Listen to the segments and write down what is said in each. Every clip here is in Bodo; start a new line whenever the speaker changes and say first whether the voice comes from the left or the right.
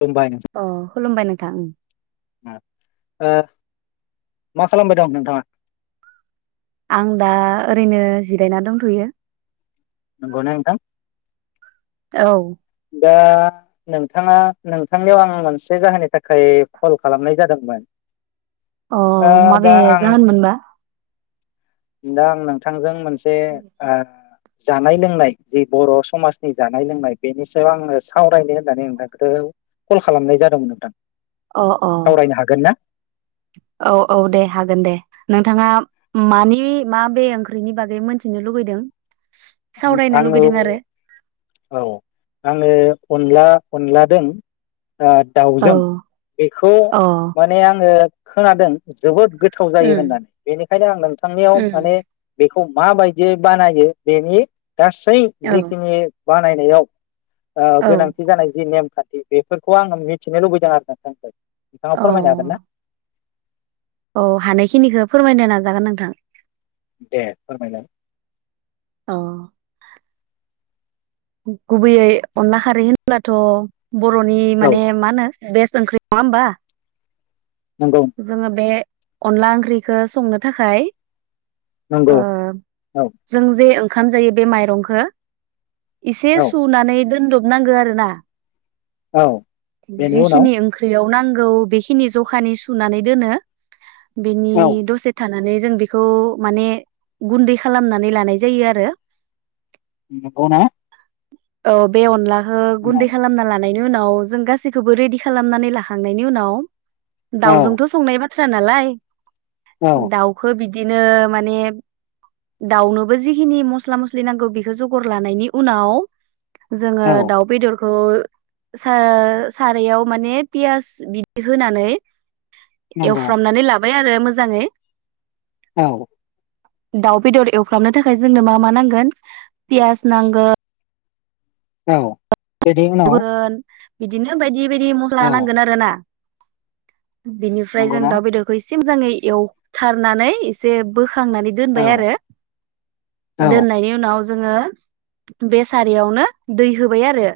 left: खुलुमबाय
right: अ खुलुमबाय नोंथां।
left: नोंथां ओ मा खालामबाय दं नोंथाङा?
right: आं दा ओरैनो जिरायना दंथ'यो।
left: नंगौना नोंथां?
right: औ।
left: दा नोंथाङा नोंथांनियाव आं मोनसे जाहोननि थाखाय कल खालामनाय जादोंमोन।
right: अ
left: ओ
right: माबे
left: दा आं
right: जाहोन मोनबा
left: दा आं नोंथांजों मोन से ओ जानाय लोंनाय जि बर' समाजनि जानाय लोंनाय बेनि सायाव आङो सावरायनो होननानै नोंथांखौ कल खालामनाय जादोंमोन नोंथां।
right: अ अ
left: सावरायनो हागोन ना
right: औ औ दे हागोन दे। नोंथाङा मानि माबे ओंख्रिनि बागै मोनथिनो लुगैदों। सावरायनो
left: आङो
right: लुगैदों आरो
left: औ आङो। अनला अनला जों
right: औ
left: दाउजों बेखौ
right: अ
left: माने आङो खोनादों जोबोद गोथाव जायो
right: उम
left: होननानै बेनिखायनो आं नोंथांनियाव
right: उम
left: माने बेखौ मा बायदियै बानायो बेनि गासै
right: औ
left: जिखिनि बानायनायाव ओ
right: औ
left: गोनांथि जानाय जि नेम खान्थि बेफोरखौ आंङो मिथिनो लुबैदों आरो नोंथांनिफ्राय नोंथाङा
right: अ
left: फोरमायनो हागोन ना?
right: औ हानायखिनिखौ फोरमायनो नाजागोन नोंथां
left: दे फोरमायलाय
right: अ गुबैयै अनला खारै होनब्लाथ' बर'नि
left: औ
right: माने मा होनो बेस्ट ओंख्रि नङा होमबा
left: नंगौ
right: । जोङो बे अनला ओंख्रिखौ संनो थाखाय ‌ ओ
left: नंगौ औ
right: जों जे ओंखाम जायो बे माइरंखौ एसे
left: औ
right: सुनानै दोन्द नांगौ आरो ना
left: औ बेनि उनाव
right: जिखिनि ओंख्रियाव नांगौ औ बेखिनि जखानि सुनानै दोनो । बिनि
left: औ
right: दसे थानानै जों बेखौ माने गुन्दै खालामनानै लानाय जायो आरो
left: नंगौना
right: औ बे अनला ओ गुन्दै
left: औ
right: खालामना ला नानै बिनि उनाव जों गासैखौबो रेडि खालामनानै लाखांनायनि उनाव
left: औ
right: दाउजोंथ' संनाय बाथ थ्रा नालाय
left: औ
right: दावखौ बिदि नो माने दाउनोबो जिखिनि मस्ला मस्लि नांगौ बेखौ जगर लानायनि उनाव जोङो दाउ बेदरखौ बेखौ सा सारायाव माने पियास बिदि होनानै
left: नंगौ
right: एवफ्रामनानै लाबा य आरो मोजाङै
left: औ
right: दाउ बेदर एवफ्रामनो थाखाय जोंनो मा मा नांगोन पियास नांगोन ओ
left: औ बेनि उनाव
right: फगोन बिदिनो बायदि बेबायदि
left: औ
right: मस्ला नांगोन आरोना बिनिफ्राय जों
left: नंगौना
right: दाउ बेदरखौ एसे सिम जाङो एवथारनानै एसे बो बोखांनानै
left: औ
right: दोनबाय आरो
left: औ
right: दोननायनि उनाव जोङो बे सारियावनो दै होबाय आरो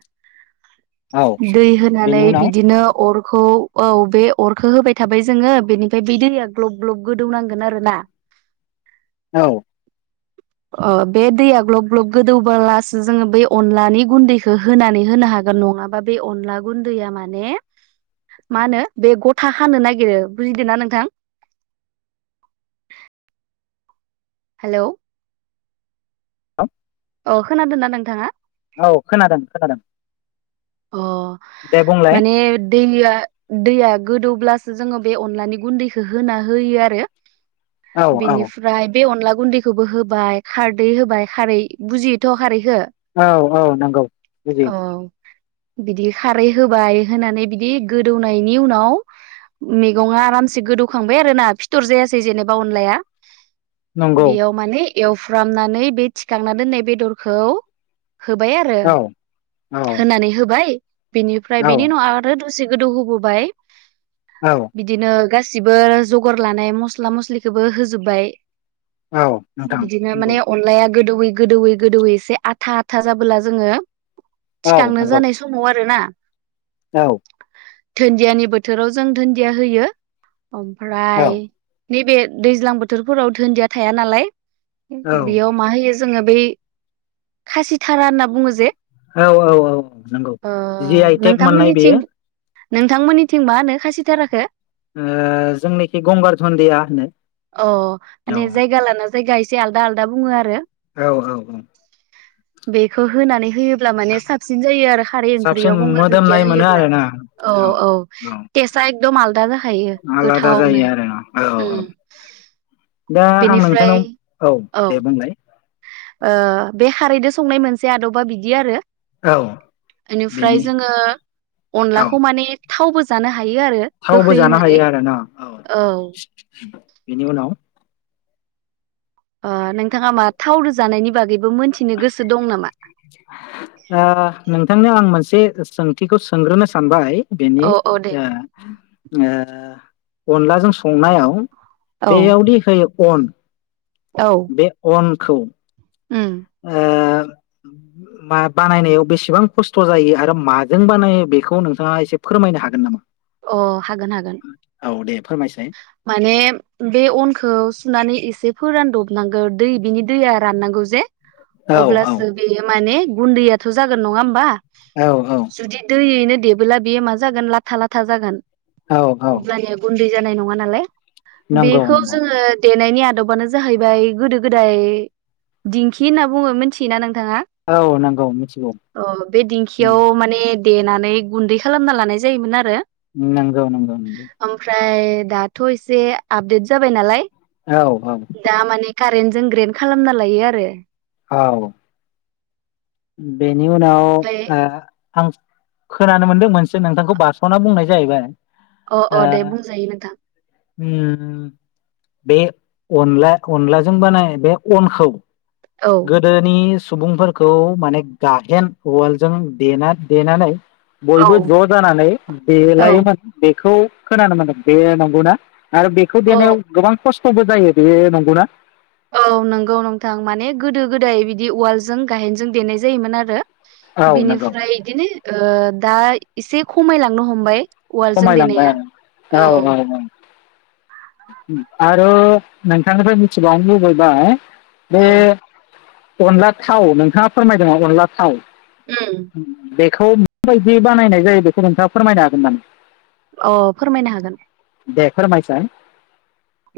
left: औ
right: दै होनानै
left: बेनि उनाव
right: बिदिनो अर खौ औ बे अरखो होबाय थाबाय जोङो बेनिफ्राय बे दैया ग्लब ग्लब गोदौनांगोन आरो ना
left: औ
right: ओ बे दैया ग्लब ग्लब गोदौलासो जोङो बेै अनलानि गुन्दैखौ होनानै होनो हागोन नङाबा बे अनला गुन्दैया माने मा होनो बे गथा हानो नागिरो बुजिदों ना नोंथां हेलौ
left: [unintelligible]
right: अ खोनादोंना नोंथाङा
left: औ खोनादों खोनादों
right: अ
left: दे बुंलाय
right: माने दैया दैया गोदौब्लासो जोङो बे अनलानि गुन्दैखौ होना होयो आरो
left: औ औ
right: बेनिफ्राय बे अनला गुन्दैखौबो होबाय खारदै होबाय खारै बुजियोथ' खारै
left: औ औ नंगौ बुजियो
right: औ बिदि खारै होबाय होनानै बिदि गोदौनायनि उनाव मैगङा आरामसे गोदौखांबाय आरोना फिथर जायासै जेनेबा अनलाया
left: नंगौ
right: बेयाव माने एवफ्रामनानै बे थिखांना दोननाय बेदरखौ
left: औ औ
right: नै होबाय बिनिफ्राय
left: औ
right: बेनि उनाव आरो दसे गोदौ होबोबाय
left: औ
right: बिदिनो गासिबो जगार लानाय मस्ला मस्लिखौबो होजोबबाय
left: औ नोंथां
right: बिदिनो माने
left: नंगौ
right: अनलाया गोदौै गोदौवै गोदौवै एसे आथा आथा जाबोला जोङो
left: औ
right: थिखांनो
left: नंगौ
right: जानाय समाव आरो ना
left: औ
right: धुन्दियानि बोथोराव जों धुन्दिया होयो
left: औ
right: ओमफ्राय नैबे दैज्लां बोथोरफोराव धोनदिया थाया नालाय
left: औ
right: बेयाव मा होयो जोंङो बै खासिथारा होनना बुङो जे
left: औ औ औ औ नंगौ
right: ओ
left: जि आइटेक मोननाय
right: नोंथांमोननिथिं
left: बेयो
right: नोंथांमोननिथिं माहोनो खासिथाराखो?
left: ओ जोंनिखि गंगारधन्दिया होनो
right: अ माने
left: औ
right: जायगा लाना जायगा एसे आलदा आलदा बुङो आरो
left: औ औ औ
right: बेखौ होनानै होयोब्ल साबसिन जायो आरो खारै
left: साबसिन
right: ओंख्रियाव गंगार दुन्दिया
left: मोदोमनाय मोनो
right: होयोब्ला
left: आरोना
right: औ औ टेस्टआ एकदम आलदा जाखायो
left: आलादा
right: गोथावनो
left: जायो आरो औ औ
right: ओम
left: दा आं
right: बेनिफ्राय
left: नोंथांनाव
right: औ
left: दे बुंलाय
right: ओ बे खारैद संनाय मोनसे आदबा बिदि आरो
left: औ
right: बेनिफ्राय
left: बेनि
right: जोंङो
left: औ
right: अनलाखौ माने थावबो जानो हा
left: थावबो जानो हायो आरो ना औ बेनि उनाव
right: ओ नोंथाङा मा थाव दोजानायनि बागै
left: ओ नोंथांनो आं मोनसे सोंथिखौ सोंग्रोनो सानबाय बेनि
right: औ औ दे
left: ओ ओ ओ अनलाजों संनायाव
right: औ
left: बेयाव दे होयो अन बे अन खौ
right: उम
left: ओ मा बानायनायाव बेसेबां खस्थ' जायो आरो माजों बानायो बेखौ नोंथाङा एसे फोरमायनो हागोन नामा?
right: अ हागोन हागोन
left: औ दे फोरमायसाय
right: माने बे अनखौ सुनानै एसे फोरानदब नांगौ दै बिनि दैया राननांगौ जे
left: औ
right: अब्लासो बेयो माने गुन्दैयाथ' जागोन नङा होमबा
left: औ
right: जुदी दैनो देबोला बेयो मा जागोन लाथा लाथ था जागोन
left: औ औ
right: अब्लानिया ग दै जानाय नङा नालाय
left: नंगौ
right: बेखौ
left: नंगौ
right: जोंङो नायनि आदबानो जाहैबाय गोदो गोदाय दिंखि होनना बुङो मिथि नों न नथाङा
left: औ नंगौ मिथिगौ
right: अ बे दिंखियाव माने देनानै गुन्दै खालामना लानाय जायोमोन आरो।
left: नंगौ नंगौ नंगौ।
right: ओमफ्राय दाथ' एसे आपदेट जाबाय नालाय
left: औ औ
right: कारेन्ट जों ग्रेड खालामना लायो आरो।
left: औ दे निउ न
right: ओमफ्राय
left: आ थां खोनानो मोनदों मोनसे नोंथांखौ बार स'ना बुंनाय जाहैबाय
right: अ अ दे बुंजायो नोंथां।
left: ओम बे अनला अनलाजों बानाय बे अनखौ
right: औ
left: गोदोनि सुबुंफोरखौ माने गाहेन उवालजों देना देनानै
right: औ
left: बयबो ज' जानानै देलायोमोन बेखौ खोननो मोनदों बे नंगौना? आरो बेखौ
right: औ
left: देनायाव गोबां खस थ'बो जायो बे नंगौना?
right: औ नंगौ नोंथां माने गोदो गोदाय बिदि उवालजों गाहेनजों देनाय जायोमोन आरो।
left: औ नंगौ
right: बिनिफ्राय बिदिनो दा एसे खमायलांनो हमबाय उवालजों
left: खमायलांबाय
right: देनाया
left: औ औ आरो नोंथांनिफ्राय मिथिबावनो लुबैबाय बे
right: औ
left: अनला थाव नोंथाङा फोरमायदों अनला थाव
right: उम
left: बेखौ माबायदि बानायनाय जायो बे नोंथाङा फोरमायनो हागोन नामा?
right: अ फोरमायनो हागोन।
left: दे फोरमायसाय?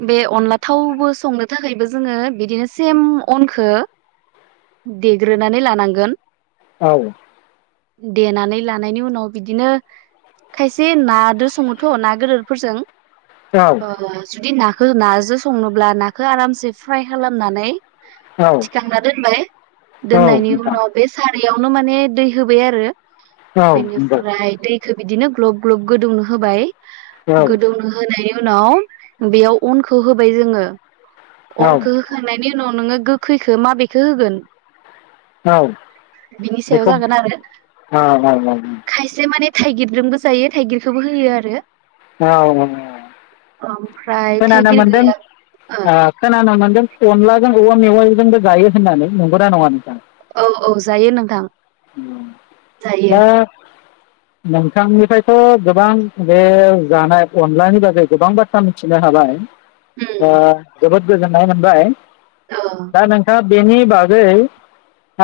right: बे अनला थावबो संनो थाखायबो जोङो बिदिनो सेम अनखौ देग्रोनानै लानांगोन
left: औ
right: देनानै लानायनि उनाव बिदिनो खायसे नादो सङोथ' ना गोदोरफोरजों औ जुदि नाखौ नाजों संनोब्ला नाखौ आरामसे फ्राय खालामनानै
left: औ
right: थिखांना दोनबाय
left: औ
right: दोननायनि
left: नोंथां
right: उनाव बे सार यावनो माने दै होबाय आरो
left: औ नंगौ
right: बेनिफ्राय दैखौ बिदिनो ग्लब ग्लब गोदौनो होबाय
left: औ
right: गोदौनो होनाय उनाव बेयाव अनखौ होबाय जोङो
left: औ
right: अनखौ होखांनायनि उनाव नोङो गोखैखो माबेखौ होगोन
left: औ
right: बिनि सायाव
left: बेखौ
right: जागोन आरो
left: ओ औ औ
right: खायसे माने थाइगिरजोंबो जायो थाइगिरखौबो होयोआरो
left: औ
right: औ
left: खोनानो मोनदों ओ खोनानो मोनदों अनलाजों औवा मेवाइजोंबो जायो होननानै नंगौना नङा नोंथां?
right: औ औ जायो नोंथां। जायो
left: दा नोंथांनिफ्रायथ' गोबां बे जानाय अनलानि बागै गोबां बाथ्रा मिथिनो हाबाय ओ
right: उम
left: जोबोद गोजोननाय मोनबाय।
right: औ
left: दा नोंथाङा बेनि बागै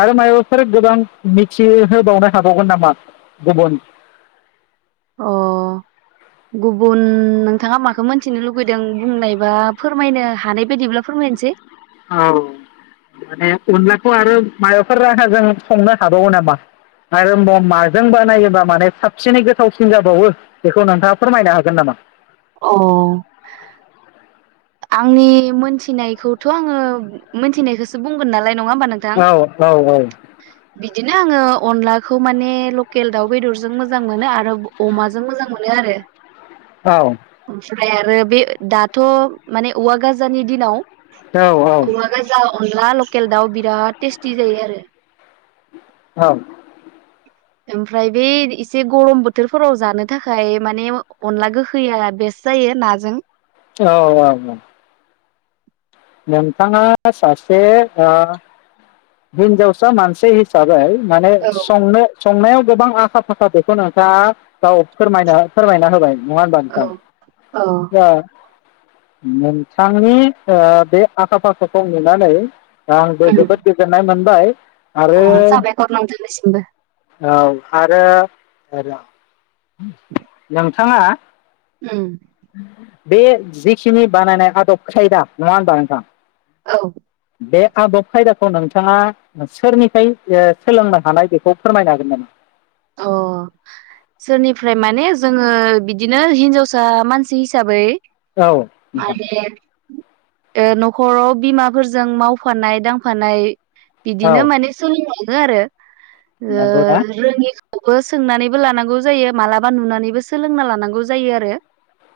left: आरो माइबाफोर गोबां मिथिहोबावनो हाबावगोन नामा गुबुन
right: अ गुबुन नोंथाङा माखो मोनथिनो लुबैदों बुंनायबा फोरमायनो हानाय बायदिब्ला फोरमायनोसै
left: औ माने अनलाखौ आरो मायबाफोर राहाजों संनो हाबावो नामा आरो माजों बानायोबा माने साबसिनै गोथावसिन जाबावो बेखौ नोंथाङा फोरमायनो हागोन नामा?
right: अह आंनि मोनथिनायखौथ' आङो मोनथिनायखौसो बुंगोन नालाय नङा होमबा नोंथां
left: औ औ औ
right: बिदिनो आङो अनलाखौ माने लकेल दाउ बेदरजों मोजां मोनो आरो अमाजों मोजां मोनो आरो।
left: औ
right: ओमफ्राय आरो बे दाथ' माने औवा गाजानि दिनाव औवा गाजा अनला लकेल दाउ बिराद टेस्टि जायो आरो।
left: औ
right: ओमफ्राय बै एसे गरम बोथोरफोराव जानो थाखाय माने अनला गोखैया बेस जायो नाजों
left: औ औ नोंथाङा सासे हिनजावसा मानसि हिसाबै माने
right: औ
left: संनो संनायाव गोबां आखा फाखा बेखौ नोंथाङा गाव फोरमायनो फोरमायना होबाय नङा होनबा
right: औ
left: नोंथां
right: औ
left: [unintelligible] नोंथांनि ओ बे आखा फाखाखौ नुनानै दा आंबो जोबोद गोजोननाय मोनबाय
right: अ
left: आरो
right: साबायखर नोंथांनिसिमबो
left: औ आरो नों थाङा
right: ओम
left: बे जिखिनि बानायनाय आदब खायदा नङा होनबा नोंथां?
right: औ
left: बे आदब खायदाखौ नोंथाङा सोरनिफ्राय सोलोंनो हानाय बेखौ फोरमायनो हागोन नामा?
right: अ सोरनिफ्राय माने जोङो बिदिनो हिनजावसा मानसि हिसाबै
left: नामा औ नोंथां
right: माने ओ न'खराव बिमाफोरजों मावफानाय दांफानाय
left: औ
right: बिदिनो माने सों बेनो आरो ओ
left: नंगौ ना
right: ओ रोङि खौबो सोंनानैबो लानांगौ जायो मालाबा नुनानैबो सोलोंना लानांगौ जायो आरो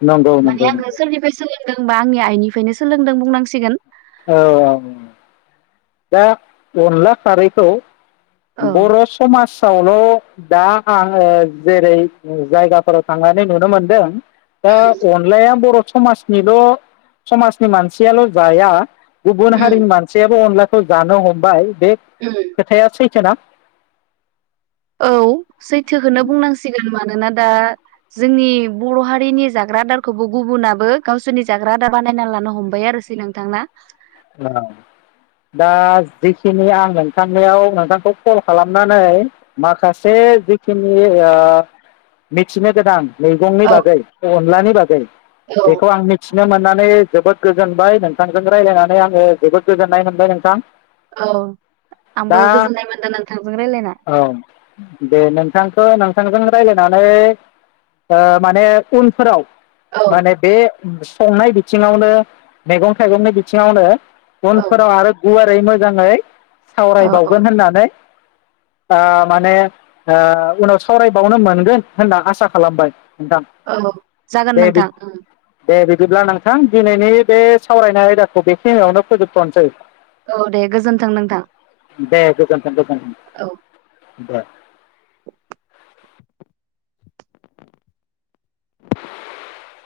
left: नंगौ
right: माने
left: नंगौ
right: आंङो सोरनिफ्राय सोल [unintelligible] आंनि आइनिफ्रायनो सोलोंदों बुंनांसिगोन
left: औ दा अनला खारैखौ
right: औ
left: बर' समाजावल' दा आंङो जेरै जायगाफोराव थांनानै नुनो मोनदों औ अनलायाया बर' समाजनिल' समाजनि मानसियाल' जाया गुबुन
right: उम
left: हारिनि मानसियाबो अनला खौ जानो हमबाय। बे
right: उम
left: खोथाया सैथोना?
right: औ सैथोखौनो बुंनांसिगोन मानोना दा जोंनि बर' हारिनि जाग्रा आदारखौबो गुबुनाबो गावसोरनि जाग्रा आदार बानायना लानो हमबाय आरोसै नोंथां ना?
left: औ दा जिखिनि आं नोंथांनियाव नोंथांखौ कल खालामनानै माखासे जिखिनि ए ओ मिथिनो गोनां मैगंनि
right: औ
left: बागै, अनलानि बागै
right: औ
left: बेखौ आं मिथिनो मोननानै [unintelligible] जोबोद गोजोनबाय नोंथांजों रायज्लायनानै आङो जोबोद गोजोननाय मोनबाय नोंथां।
right: औ
left: दा
right: आंबो गोजोननाय मोनदों नोंथांजों रायलायना।
left: औ दे नोंथांखौ नोंथांजों रायज्लायनानै ओ माने उनफोराव
right: औ
left: माने बे संनाय बिथिङावनो मैगं थाइगंनि सिंआवनो
right: औ
left: उनफोराव आरो गुवारै मोजाङै
right: औ औ
left: सावरायबावगोन होननानै ओ माने ओ उनाव सावरायबावनो मोनगोन होनना आसा खालामबाय। नोंथां
right: औ जागोन नोंथां ओम।
left: जेब्ला नोंथां दिनैनि बे सावरायनाय आयदाखौ बे खिनिआवनो फोजोबथ'नोसै।
right: औ दे गोजोन्थों नोंथां
left: दे गोजोनथों दे
right: औ
left: गोजोनथों दे। [inaudible]